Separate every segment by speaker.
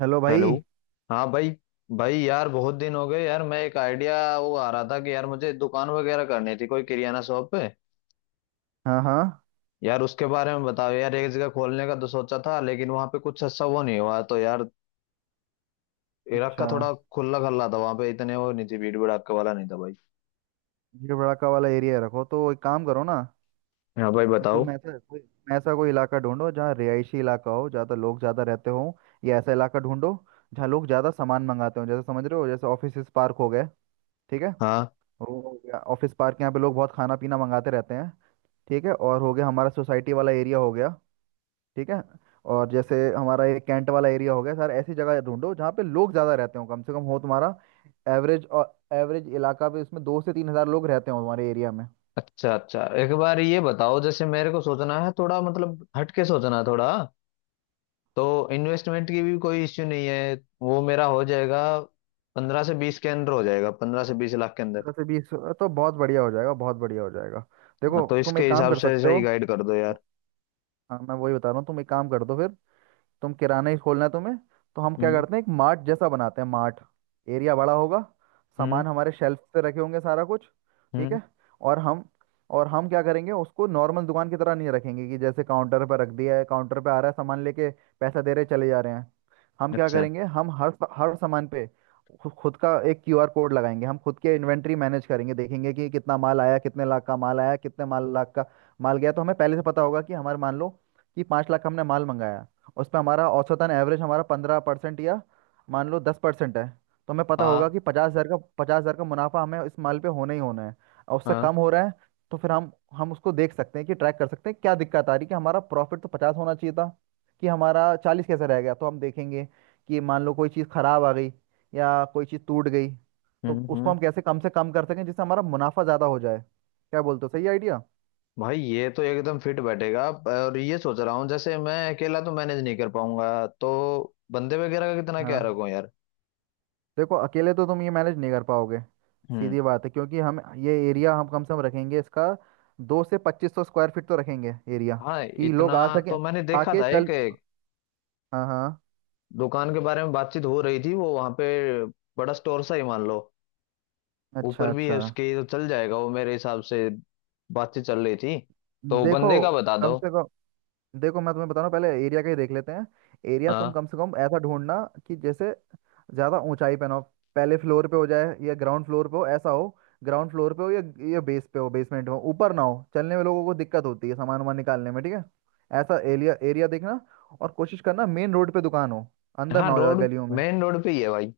Speaker 1: Hello भाई।
Speaker 2: Hello. हाँ भाई। भाई यार बहुत दिन हो गए यार, मैं एक आइडिया वो आ रहा था कि यार मुझे दुकान वगैरह करनी थी कोई किराना शॉप पे।
Speaker 1: हाँ, हाँ।
Speaker 2: यार उसके बारे में बताओ यार, एक जगह खोलने का तो सोचा था लेकिन वहाँ पे कुछ अच्छा वो नहीं हुआ तो यार इलाका का
Speaker 1: अच्छा,
Speaker 2: थोड़ा खुला खल्ला था, वहाँ पे इतने वो नहीं थी, भीड़ भड़ाका वाला नहीं था भाई।
Speaker 1: ये बड़ाका वाला एरिया रखो तो एक काम करो ना।
Speaker 2: हाँ भाई बताओ।
Speaker 1: तुम ऐसा कोई इलाका ढूंढो जहाँ रिहायशी इलाका हो, ज़्यादा लोग ज़्यादा रहते हो। या ऐसा इलाका ढूंढो जहाँ लोग ज़्यादा सामान मंगाते हो, जैसे समझ रहे हो, जैसे ऑफिस पार्क हो गए। ठीक है।
Speaker 2: हाँ।
Speaker 1: वो हो गया ऑफिस पार्क, यहाँ पे लोग बहुत खाना पीना मंगाते रहते हैं। ठीक है, और हो गया हमारा सोसाइटी वाला एरिया हो गया। ठीक है। और जैसे हमारा ये कैंट वाला एरिया हो गया सर, ऐसी जगह ढूंढो जहाँ पे लोग ज़्यादा रहते हो, कम से कम हो तुम्हारा एवरेज। और एवरेज इलाका भी उसमें 2 से 3 हज़ार लोग रहते हो तुम्हारे एरिया में।
Speaker 2: अच्छा अच्छा, एक बार ये बताओ जैसे मेरे को सोचना है थोड़ा, मतलब हटके सोचना है थोड़ा। तो इन्वेस्टमेंट की भी कोई इश्यू नहीं है, वो मेरा हो जाएगा। 15 से 20 के अंदर हो जाएगा, 15 से 20 लाख के अंदर।
Speaker 1: 15 से 20? तो बहुत बढ़िया हो जाएगा, बहुत बढ़िया हो जाएगा।
Speaker 2: हाँ,
Speaker 1: देखो
Speaker 2: तो
Speaker 1: तुम
Speaker 2: इसके
Speaker 1: एक काम
Speaker 2: हिसाब
Speaker 1: कर
Speaker 2: से ऐसा
Speaker 1: सकते
Speaker 2: ही
Speaker 1: हो।
Speaker 2: गाइड कर दो यार।
Speaker 1: हाँ, मैं वही बता रहा हूँ, तुम एक काम कर दो फिर। तुम किराना ही खोलना है तुम्हें? तो हम क्या
Speaker 2: हम्म।
Speaker 1: करते हैं, एक मार्ट जैसा बनाते हैं, मार्ट। एरिया बड़ा होगा,
Speaker 2: हम्म।
Speaker 1: सामान हमारे शेल्फ पे रखे होंगे सारा कुछ। ठीक
Speaker 2: हम्म।
Speaker 1: है। और हम और हम क्या करेंगे, उसको नॉर्मल दुकान की तरह नहीं रखेंगे कि जैसे काउंटर पर रख दिया है, काउंटर पे आ रहा है सामान लेके, पैसा दे रहे चले जा रहे हैं। हम क्या
Speaker 2: अच्छा।
Speaker 1: करेंगे, हम हर हर सामान पे खुद का एक क्यूआर कोड लगाएंगे। हम खुद के इन्वेंट्री मैनेज करेंगे, देखेंगे कि कितना माल आया, कितने लाख का माल आया, कितने माल लाख का माल गया, तो हमें पहले से पता होगा कि हमारे, मान लो कि 5 लाख का हमने माल मंगाया, उसमें हमारा औसतन एवरेज हमारा 15% या मान लो 10% है, तो हमें पता होगा
Speaker 2: हाँ
Speaker 1: कि 50,000 का पचास हज़ार का मुनाफा हमें इस माल पे होना ही होना है। और उससे
Speaker 2: हाँ।
Speaker 1: कम हो रहा है तो फिर हम उसको देख सकते हैं कि ट्रैक कर सकते हैं क्या दिक्कत आ रही है, कि हमारा प्रॉफिट तो पचास होना चाहिए था, कि हमारा चालीस कैसे रह गया। तो हम देखेंगे कि मान लो कोई चीज़ ख़राब आ गई या कोई चीज़ टूट गई, तो
Speaker 2: हम्म।
Speaker 1: उसको
Speaker 2: हम्म।
Speaker 1: हम कैसे कम से कम कर सकें जिससे हमारा मुनाफा ज़्यादा हो जाए। क्या बोलते हो, सही आइडिया?
Speaker 2: भाई ये तो एकदम फिट बैठेगा, और ये सोच रहा हूँ जैसे मैं अकेला तो मैनेज नहीं कर पाऊंगा, तो बंदे वगैरह का कितना क्या
Speaker 1: हाँ।
Speaker 2: रखूं यार।
Speaker 1: देखो अकेले तो तुम ये मैनेज नहीं कर पाओगे,
Speaker 2: हम्म।
Speaker 1: सीधी बात है। क्योंकि हम ये एरिया हम कम से कम रखेंगे इसका, दो से पच्चीस सौ स्क्वायर फीट तो रखेंगे एरिया,
Speaker 2: हाँ
Speaker 1: कि
Speaker 2: इतना।
Speaker 1: लोग आ सके,
Speaker 2: तो मैंने देखा
Speaker 1: आके
Speaker 2: था
Speaker 1: चल।
Speaker 2: एक
Speaker 1: हाँ, हाँ।
Speaker 2: दुकान के बारे में, बातचीत हो रही थी वो वहां पे, बड़ा स्टोर सा ही मान लो,
Speaker 1: अच्छा,
Speaker 2: ऊपर भी है
Speaker 1: अच्छा।
Speaker 2: उसके तो चल जाएगा वो मेरे हिसाब से। बातचीत चल रही थी। तो
Speaker 1: देखो
Speaker 2: बंदे का बता
Speaker 1: कम
Speaker 2: दो।
Speaker 1: से कम, देखो मैं तुम्हें बता रहा हूँ, पहले एरिया का ही देख लेते हैं। एरिया तुम
Speaker 2: हाँ
Speaker 1: कम से कम ऐसा ढूंढना कि जैसे ज्यादा ऊंचाई पे ना हो, पहले फ्लोर पे हो जाए या ग्राउंड फ्लोर पे हो ऐसा हो, ग्राउंड फ्लोर पे हो या बेस पे हो, बेसमेंट में हो। ऊपर ना हो, चलने में लोगों को दिक्कत होती है, सामान वामान निकालने में। ठीक है? ऐसा एरिया एरिया देखना। और कोशिश करना मेन रोड पे दुकान हो, अंदर
Speaker 2: हाँ,
Speaker 1: ना हो ज्यादा
Speaker 2: रोड।
Speaker 1: गलियों में।
Speaker 2: मेन रोड पे ही है भाई।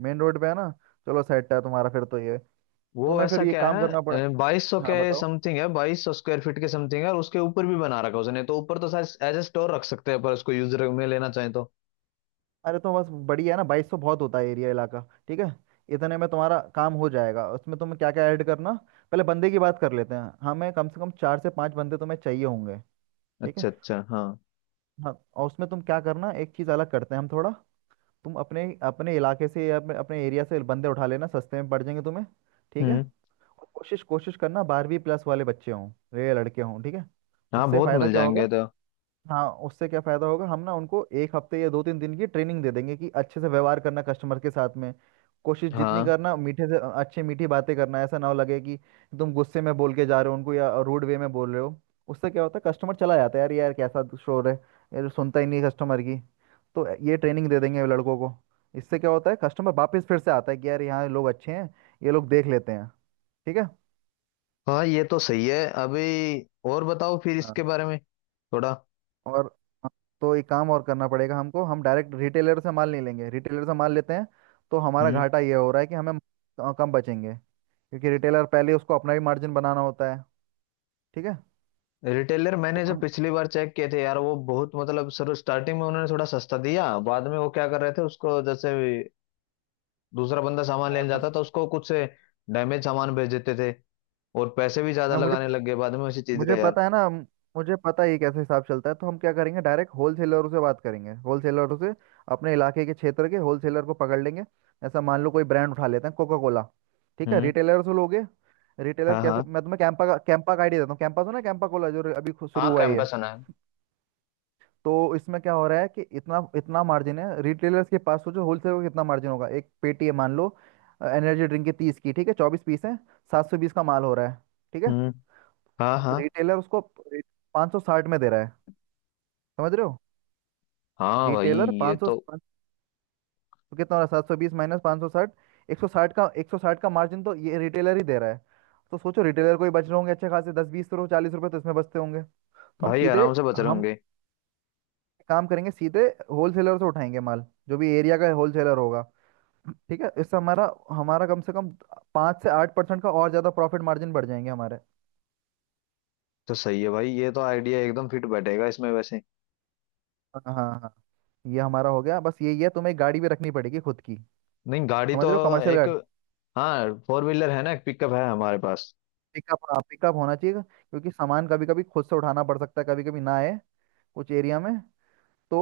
Speaker 1: मेन रोड पे है ना? चलो सेट है तुम्हारा फिर तो ये।
Speaker 2: वो
Speaker 1: तुम्हें फिर
Speaker 2: ऐसा
Speaker 1: ये
Speaker 2: क्या
Speaker 1: काम करना पड़े।
Speaker 2: है, 2200 के
Speaker 1: हाँ बताओ।
Speaker 2: समथिंग है, 2200 स्क्वायर फीट के समथिंग है, और उसके ऊपर भी बना रखा है उसने, तो ऊपर तो शायद एज ए स्टोर रख सकते हैं पर उसको यूजर में लेना चाहे तो।
Speaker 1: अरे तो बस बढ़िया है ना, 2200 बहुत होता है एरिया इलाका। ठीक है, इतने में तुम्हारा काम हो जाएगा। उसमें तुम्हें क्या क्या ऐड करना, पहले बंदे की बात कर लेते हैं। हमें कम से कम चार से पांच बंदे तुम्हें चाहिए होंगे। ठीक है।
Speaker 2: अच्छा अच्छा। हाँ।
Speaker 1: हाँ, और उसमें तुम क्या करना, एक चीज़ अलग करते हैं हम थोड़ा। तुम अपने अपने इलाके से या अपने, अपने एरिया से बंदे उठा लेना, सस्ते में पड़ जाएंगे तुम्हें। ठीक है।
Speaker 2: हम्म।
Speaker 1: और कोशिश कोशिश करना बारहवीं प्लस वाले बच्चे हों, ये लड़के हों। ठीक है।
Speaker 2: हाँ
Speaker 1: उससे
Speaker 2: बहुत
Speaker 1: फ़ायदा
Speaker 2: मिल
Speaker 1: क्या होगा?
Speaker 2: जाएंगे तो।
Speaker 1: हाँ उससे क्या फायदा होगा, हम ना उनको एक हफ्ते या दो तीन दिन की ट्रेनिंग दे देंगे कि अच्छे से व्यवहार करना कस्टमर के साथ में, कोशिश जितनी
Speaker 2: हाँ
Speaker 1: करना मीठे से अच्छे, मीठी बातें करना। ऐसा ना हो लगे कि तुम गुस्से में बोल के जा रहे हो उनको या रूड वे में बोल रहे हो। उससे क्या होता है, कस्टमर चला जाता है यार, यार कैसा शोर है, यार सुनता ही नहीं कस्टमर की। तो ये ट्रेनिंग दे देंगे लड़कों को। इससे क्या होता है, कस्टमर वापस फिर से आता है कि यार यहाँ लोग अच्छे हैं, ये लोग देख लेते हैं। ठीक है।
Speaker 2: हाँ, ये तो सही है अभी। और बताओ फिर इसके
Speaker 1: हाँ
Speaker 2: बारे में थोड़ा।
Speaker 1: और हाँ, तो एक काम और करना पड़ेगा हमको। हम डायरेक्ट रिटेलर से माल नहीं लेंगे, रिटेलर से माल लेते हैं तो हमारा घाटा ये हो रहा है कि हमें कम बचेंगे, क्योंकि रिटेलर पहले उसको अपना भी मार्जिन बनाना होता है। ठीक है।
Speaker 2: रिटेलर,
Speaker 1: तो
Speaker 2: मैंने जो
Speaker 1: हम,
Speaker 2: पिछली बार चेक किए थे यार, वो बहुत मतलब सर स्टार्टिंग में उन्होंने थोड़ा सस्ता दिया, बाद में वो क्या कर रहे थे उसको, जैसे दूसरा बंदा सामान लेने
Speaker 1: मैं
Speaker 2: जाता था उसको कुछ से डैमेज सामान भेज देते थे, और पैसे भी ज्यादा
Speaker 1: मैं- मुझे
Speaker 2: लगाने लग गए बाद में उसी चीज का
Speaker 1: मुझे
Speaker 2: यार।
Speaker 1: पता है ना, मुझे पता है ये कैसे हिसाब चलता है। तो हम क्या करेंगे, डायरेक्ट होलसेलरों से बात करेंगे, होलसेलरों से अपने इलाके के क्षेत्र के होलसेलर को पकड़ लेंगे। ऐसा मान लो कोई ब्रांड उठा लेते हैं, कोका कोला। ठीक है,
Speaker 2: हम्म।
Speaker 1: रिटेलर से लोगे, रिटेलर
Speaker 2: हाँ
Speaker 1: कैसे,
Speaker 2: हाँ।
Speaker 1: मैं तुम्हें कैंपा का आइडिया देता हूँ। कैंपा सुना है, कैंपा कोला जो अभी शुरू
Speaker 2: हाँ
Speaker 1: हुआ ही है।
Speaker 2: कैंपस सुना है।
Speaker 1: तो इसमें क्या हो रहा है कि इतना इतना मार्जिन है रिटेलर्स के पास, सोचो होलसेलर को कितना मार्जिन होगा। एक पेटी है मान लो एनर्जी ड्रिंक की, तीस की, ठीक है, 24 पीस है, 720 का माल हो रहा है। ठीक है,
Speaker 2: हम्म। हाँ हाँ।
Speaker 1: रिटेलर उसको 560 में दे रहा है, समझ रहे हो?
Speaker 2: हाँ भाई
Speaker 1: रिटेलर
Speaker 2: ये
Speaker 1: पाँच सौ,
Speaker 2: तो।
Speaker 1: तो कितना हो रहा है, 720 माइनस 560, 160 का एक सौ साठ का मार्जिन तो ये रिटेलर ही दे रहा है। तो सोचो रिटेलर को ही बच रहे होंगे अच्छे खासे दस बीस रुपये, 40 रुपये तो इसमें बचते होंगे। तो हम
Speaker 2: भाई
Speaker 1: सीधे
Speaker 2: आराम से बच रहे
Speaker 1: हम
Speaker 2: होंगे।
Speaker 1: काम करेंगे सीधे, होलसेलर से उठाएंगे माल, जो भी एरिया का होलसेलर होगा। ठीक है, इससे हमारा, हमारा कम से कम 5 से 8% का और ज़्यादा प्रॉफिट मार्जिन बढ़ जाएंगे हमारे।
Speaker 2: तो सही है भाई, ये तो आइडिया एकदम फिट बैठेगा इसमें वैसे।
Speaker 1: हाँ, हाँ, हाँ। ये हमारा हो गया, बस यही है। तुम्हें एक गाड़ी भी रखनी पड़ेगी खुद की,
Speaker 2: नहीं गाड़ी
Speaker 1: समझ
Speaker 2: तो।
Speaker 1: रहे हो, कमर्शियल
Speaker 2: एक,
Speaker 1: गाड़ी।
Speaker 2: हाँ फोर व्हीलर है ना, एक पिकअप है हमारे पास।
Speaker 1: पिकअप, हाँ पिकअप होना चाहिए क्योंकि सामान कभी कभी खुद से उठाना पड़ सकता है, कभी कभी ना आए कुछ एरिया में तो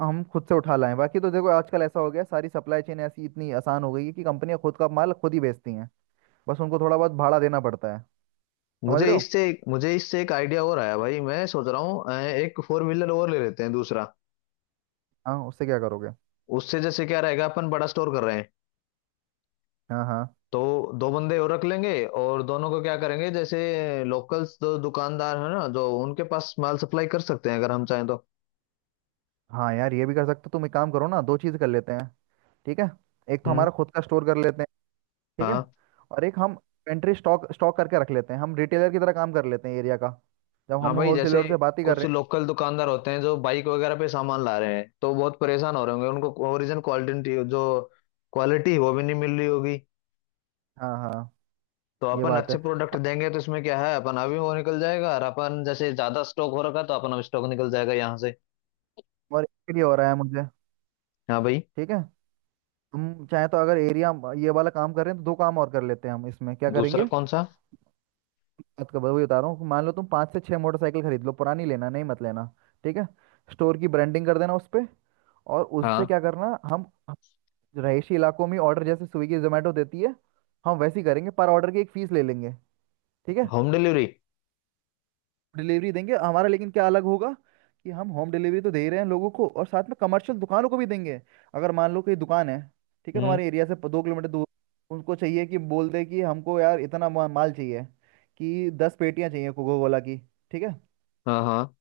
Speaker 1: हम खुद से उठा लाएं। बाकी तो देखो आजकल ऐसा हो गया सारी सप्लाई चेन ऐसी इतनी आसान हो गई है कि कंपनियां खुद का माल खुद ही बेचती हैं, बस उनको थोड़ा बहुत भाड़ा देना पड़ता है, समझ
Speaker 2: मुझे
Speaker 1: रहे हो?
Speaker 2: इससे मुझे इससे एक आइडिया और आया भाई, मैं सोच रहा हूँ एक फोर व्हीलर और ले लेते हैं दूसरा।
Speaker 1: हाँ उससे क्या करोगे?
Speaker 2: उससे जैसे क्या रहेगा, अपन बड़ा स्टोर कर रहे हैं,
Speaker 1: हाँ, हाँ,
Speaker 2: तो दो बंदे और रख लेंगे, और दोनों को क्या करेंगे, जैसे लोकल्स जो दुकानदार है ना, जो उनके पास माल सप्लाई कर सकते हैं अगर हम चाहें तो।
Speaker 1: हाँ, यार ये भी कर सकते हो। तुम एक काम करो ना, दो चीज़ कर लेते हैं। ठीक है, एक तो
Speaker 2: हम्म।
Speaker 1: हमारा खुद का स्टोर कर लेते हैं। ठीक है।
Speaker 2: हाँ।
Speaker 1: और एक हम पेंट्री स्टॉक स्टॉक करके रख लेते हैं, हम रिटेलर की तरह काम कर लेते हैं एरिया का, जब
Speaker 2: हाँ
Speaker 1: हम
Speaker 2: भाई, जैसे
Speaker 1: होलसेलर से बात ही कर
Speaker 2: कुछ
Speaker 1: रहे
Speaker 2: लोकल दुकानदार होते हैं जो बाइक वगैरह पे सामान ला रहे हैं, तो बहुत परेशान हो रहे होंगे, उनको ओरिजिनल क्वालिटी जो क्वालिटी वो भी नहीं मिल रही होगी।
Speaker 1: हैं। हाँ, हाँ,
Speaker 2: तो
Speaker 1: ये
Speaker 2: अपन
Speaker 1: बात है।
Speaker 2: अच्छे प्रोडक्ट देंगे तो इसमें क्या है, अपन अभी वो निकल जाएगा, और अपन जैसे ज्यादा स्टॉक हो रखा है, तो अपन अब स्टॉक निकल जाएगा यहाँ से।
Speaker 1: और इसके लिए हो रहा है मुझे।
Speaker 2: हाँ भाई।
Speaker 1: ठीक है, तुम चाहे तो अगर एरिया ये वाला काम कर रहे हैं तो दो काम और कर लेते हैं हम, इसमें क्या करेंगे,
Speaker 2: दूसरा कौन सा।
Speaker 1: बात कर वही बता रहा हूँ। मान लो तुम 5 से 6 मोटरसाइकिल खरीद लो, पुरानी लेना, नहीं, मत लेना। ठीक है। स्टोर की ब्रांडिंग कर देना उस पर। और उससे
Speaker 2: हाँ।
Speaker 1: क्या करना, हम रहायशी इलाकों में ऑर्डर जैसे स्विगी जोमेटो देती है, हम वैसे ही करेंगे, पर ऑर्डर की एक फीस ले लेंगे। ठीक है,
Speaker 2: होम डिलीवरी।
Speaker 1: डिलीवरी देंगे हमारा, लेकिन क्या अलग होगा कि हम होम डिलीवरी तो दे रहे हैं लोगों को और साथ में कमर्शियल दुकानों को भी देंगे। अगर मान लो कोई दुकान है, ठीक है,
Speaker 2: हम्म।
Speaker 1: तुम्हारे एरिया से 2 किलोमीटर दूर, उनको चाहिए कि बोल दे कि हमको यार इतना माल चाहिए, कि 10 पेटियां चाहिए कोको कोला की। ठीक है,
Speaker 2: हाँ हाँ,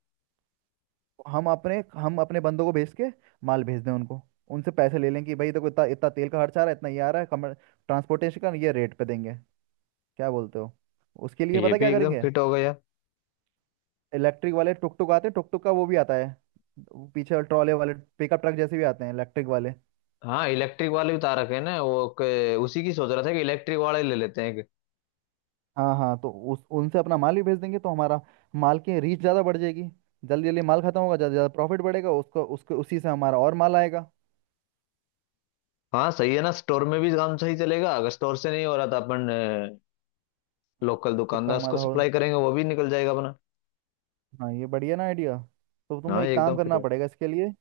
Speaker 1: तो हम अपने बंदों को भेज के माल भेज दें उनको, उनसे पैसे ले लें कि भाई देखो इतना इतना तेल का खर्चा आ रहा है, इतना ये आ रहा है कमर ट्रांसपोर्टेशन का, ये रेट पे देंगे। क्या बोलते हो? उसके लिए
Speaker 2: ये
Speaker 1: पता
Speaker 2: भी
Speaker 1: क्या
Speaker 2: एकदम
Speaker 1: करेंगे,
Speaker 2: फिट हो गया।
Speaker 1: इलेक्ट्रिक वाले टुक टुक आते हैं, टुक टुक का वो भी आता है, वो पीछे ट्रॉले वाले पिकअप ट्रक जैसे भी आते हैं इलेक्ट्रिक वाले।
Speaker 2: हाँ इलेक्ट्रिक वाले उतार रखे हैं ना वो, उसी की सोच रहा था कि इलेक्ट्रिक वाले ले लेते हैं एक।
Speaker 1: हाँ, हाँ, तो उस उनसे अपना माल भी भेज देंगे तो हमारा माल की रीच ज़्यादा बढ़ जाएगी, जल्दी जल्दी माल खत्म होगा, ज़्यादा से ज़्यादा प्रॉफिट बढ़ेगा, उसको उसके उसी से हमारा और माल आएगा।
Speaker 2: हाँ सही है ना, स्टोर में भी काम सही चलेगा, अगर स्टोर से नहीं हो रहा तो अपन
Speaker 1: हाँ,
Speaker 2: लोकल
Speaker 1: खुद का
Speaker 2: दुकानदार को
Speaker 1: हमारा हो।
Speaker 2: सप्लाई करेंगे, वो भी निकल जाएगा अपना।
Speaker 1: हाँ ये बढ़िया ना आइडिया? तो तुम्हें
Speaker 2: हाँ ये
Speaker 1: एक काम
Speaker 2: एकदम फिट
Speaker 1: करना
Speaker 2: हुआ।
Speaker 1: पड़ेगा इसके लिए।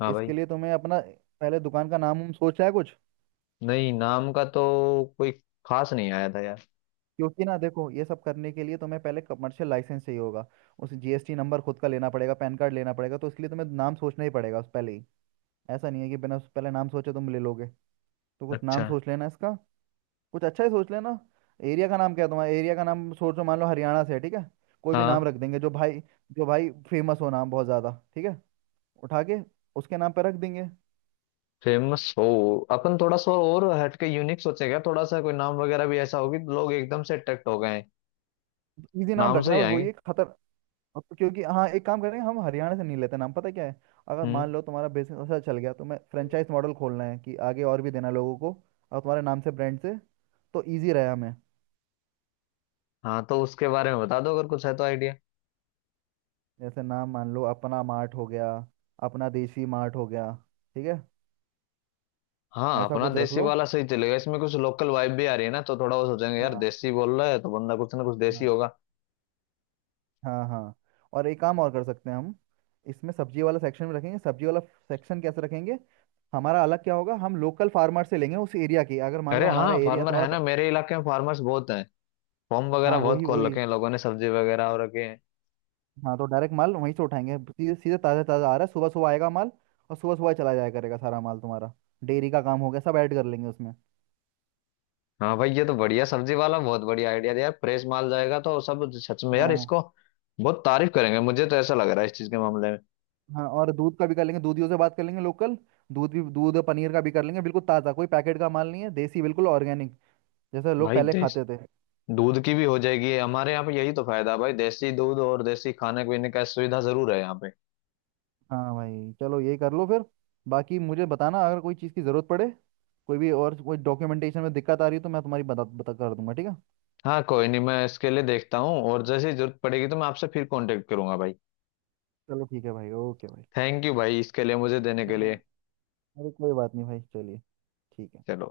Speaker 2: हाँ भाई।
Speaker 1: इसके लिए तुम्हें अपना पहले दुकान का नाम, हम सोचा है कुछ?
Speaker 2: नहीं नाम का तो कोई खास नहीं आया था यार।
Speaker 1: क्योंकि ना देखो ये सब करने के लिए तुम्हें पहले कमर्शियल लाइसेंस चाहिए होगा, उस जीएसटी नंबर खुद का लेना पड़ेगा, पैन कार्ड लेना पड़ेगा, तो इसलिए तुम्हें नाम सोचना ही पड़ेगा उस पहले ही। ऐसा नहीं है कि बिना उस पहले नाम सोचे तुम ले लोगे। तो कुछ नाम
Speaker 2: अच्छा।
Speaker 1: सोच लेना इसका, कुछ अच्छा ही सोच लेना। एरिया का नाम क्या है तुम्हारा, एरिया का नाम सोचो, मान लो हरियाणा से है, ठीक है, कोई भी नाम
Speaker 2: हाँ
Speaker 1: रख देंगे। जो भाई फेमस हो नाम बहुत ज़्यादा, ठीक है, उठा के उसके नाम पे रख देंगे।
Speaker 2: फेमस हो। अपन थोड़ा सा और हटके यूनिक सोचेगा, थोड़ा सा कोई नाम वगैरह भी ऐसा होगी लोग एकदम से अट्रैक्ट हो गए हैं।
Speaker 1: इजी नाम
Speaker 2: नाम से
Speaker 1: रखना,
Speaker 2: ही
Speaker 1: बस वही
Speaker 2: आएंगे।
Speaker 1: है खतर। अब तो क्योंकि हाँ, एक काम करेंगे हम, हरियाणा से नहीं लेते नाम, पता क्या है, अगर
Speaker 2: हम्म।
Speaker 1: मान लो तुम्हारा बिजनेस अच्छा चल गया तो मैं फ्रेंचाइज मॉडल खोलना है कि आगे और भी देना लोगों को, और तुम्हारे नाम से, ब्रांड से, तो इजी रहे हमें।
Speaker 2: हाँ तो उसके बारे में बता दो अगर कुछ है तो आइडिया।
Speaker 1: जैसे नाम मान लो अपना मार्ट हो गया, अपना देसी मार्ट हो गया, ठीक है,
Speaker 2: हाँ
Speaker 1: ऐसा
Speaker 2: अपना
Speaker 1: कुछ रख
Speaker 2: देसी
Speaker 1: लो।
Speaker 2: वाला सही चलेगा, इसमें कुछ लोकल वाइब भी आ रही है ना, तो थोड़ा वो सोचेंगे यार
Speaker 1: हाँ,
Speaker 2: देसी बोल रहा है तो बंदा कुछ ना कुछ देसी
Speaker 1: हाँ,
Speaker 2: होगा।
Speaker 1: हाँ, हाँ। और एक काम और कर सकते हैं हम, इसमें सब्जी वाला सेक्शन में रखेंगे, सब्जी वाला सेक्शन कैसे रखेंगे, हमारा अलग क्या होगा, हम लोकल फार्मर से लेंगे उस एरिया की, अगर मान लो
Speaker 2: अरे
Speaker 1: हमारा
Speaker 2: हाँ,
Speaker 1: एरिया
Speaker 2: फार्मर है
Speaker 1: तुम्हारा
Speaker 2: ना, मेरे इलाके में फार्मर्स बहुत हैं। फॉर्म
Speaker 1: हाँ
Speaker 2: वगैरह बहुत
Speaker 1: वही
Speaker 2: खोल
Speaker 1: वही।
Speaker 2: रखे हैं लोगों ने, सब्जी वगैरह और रखे हैं।
Speaker 1: हाँ, तो डायरेक्ट माल वहीं से उठाएंगे, सीधे सीधे ताज़ा ताज़ा आ रहा है, सुबह सुबह आएगा माल और सुबह सुबह ही चला जाया करेगा सारा माल तुम्हारा। डेयरी का काम हो गया, सब ऐड कर लेंगे उसमें।
Speaker 2: हाँ भाई ये तो बढ़िया, सब्जी वाला बहुत बढ़िया आइडिया दिया यार, प्रेस माल जाएगा तो सब, सच में यार
Speaker 1: हाँ,
Speaker 2: इसको बहुत तारीफ करेंगे, मुझे तो ऐसा लग रहा है इस चीज के मामले में।
Speaker 1: हाँ, और दूध का भी कर लेंगे, दूधियों से बात कर लेंगे लोकल, दूध भी, दूध पनीर का भी कर लेंगे बिल्कुल ताज़ा, कोई पैकेट का माल नहीं है, देसी बिल्कुल ऑर्गेनिक जैसे लोग
Speaker 2: भाई
Speaker 1: पहले
Speaker 2: देश
Speaker 1: खाते थे।
Speaker 2: दूध की भी हो जाएगी हमारे यहाँ पे, यही तो फायदा है भाई, देसी दूध और देसी खाने पीने का सुविधा जरूर है यहाँ पे।
Speaker 1: हाँ भाई चलो ये कर लो फिर। बाकी मुझे बताना अगर कोई चीज़ की ज़रूरत पड़े, कोई भी, और कोई डॉक्यूमेंटेशन में दिक्कत आ रही है तो मैं तुम्हारी मदद बता कर दूंगा। ठीक है?
Speaker 2: हाँ कोई नहीं, मैं इसके लिए देखता हूँ और जैसे ही जरूरत पड़ेगी तो मैं आपसे फिर कांटेक्ट करूंगा भाई।
Speaker 1: चलो ठीक है भाई, ओके भाई।
Speaker 2: थैंक यू भाई इसके लिए, मुझे देने के
Speaker 1: हाँ,
Speaker 2: लिए।
Speaker 1: अरे कोई बात नहीं भाई, चलिए। ठीक है।
Speaker 2: चलो।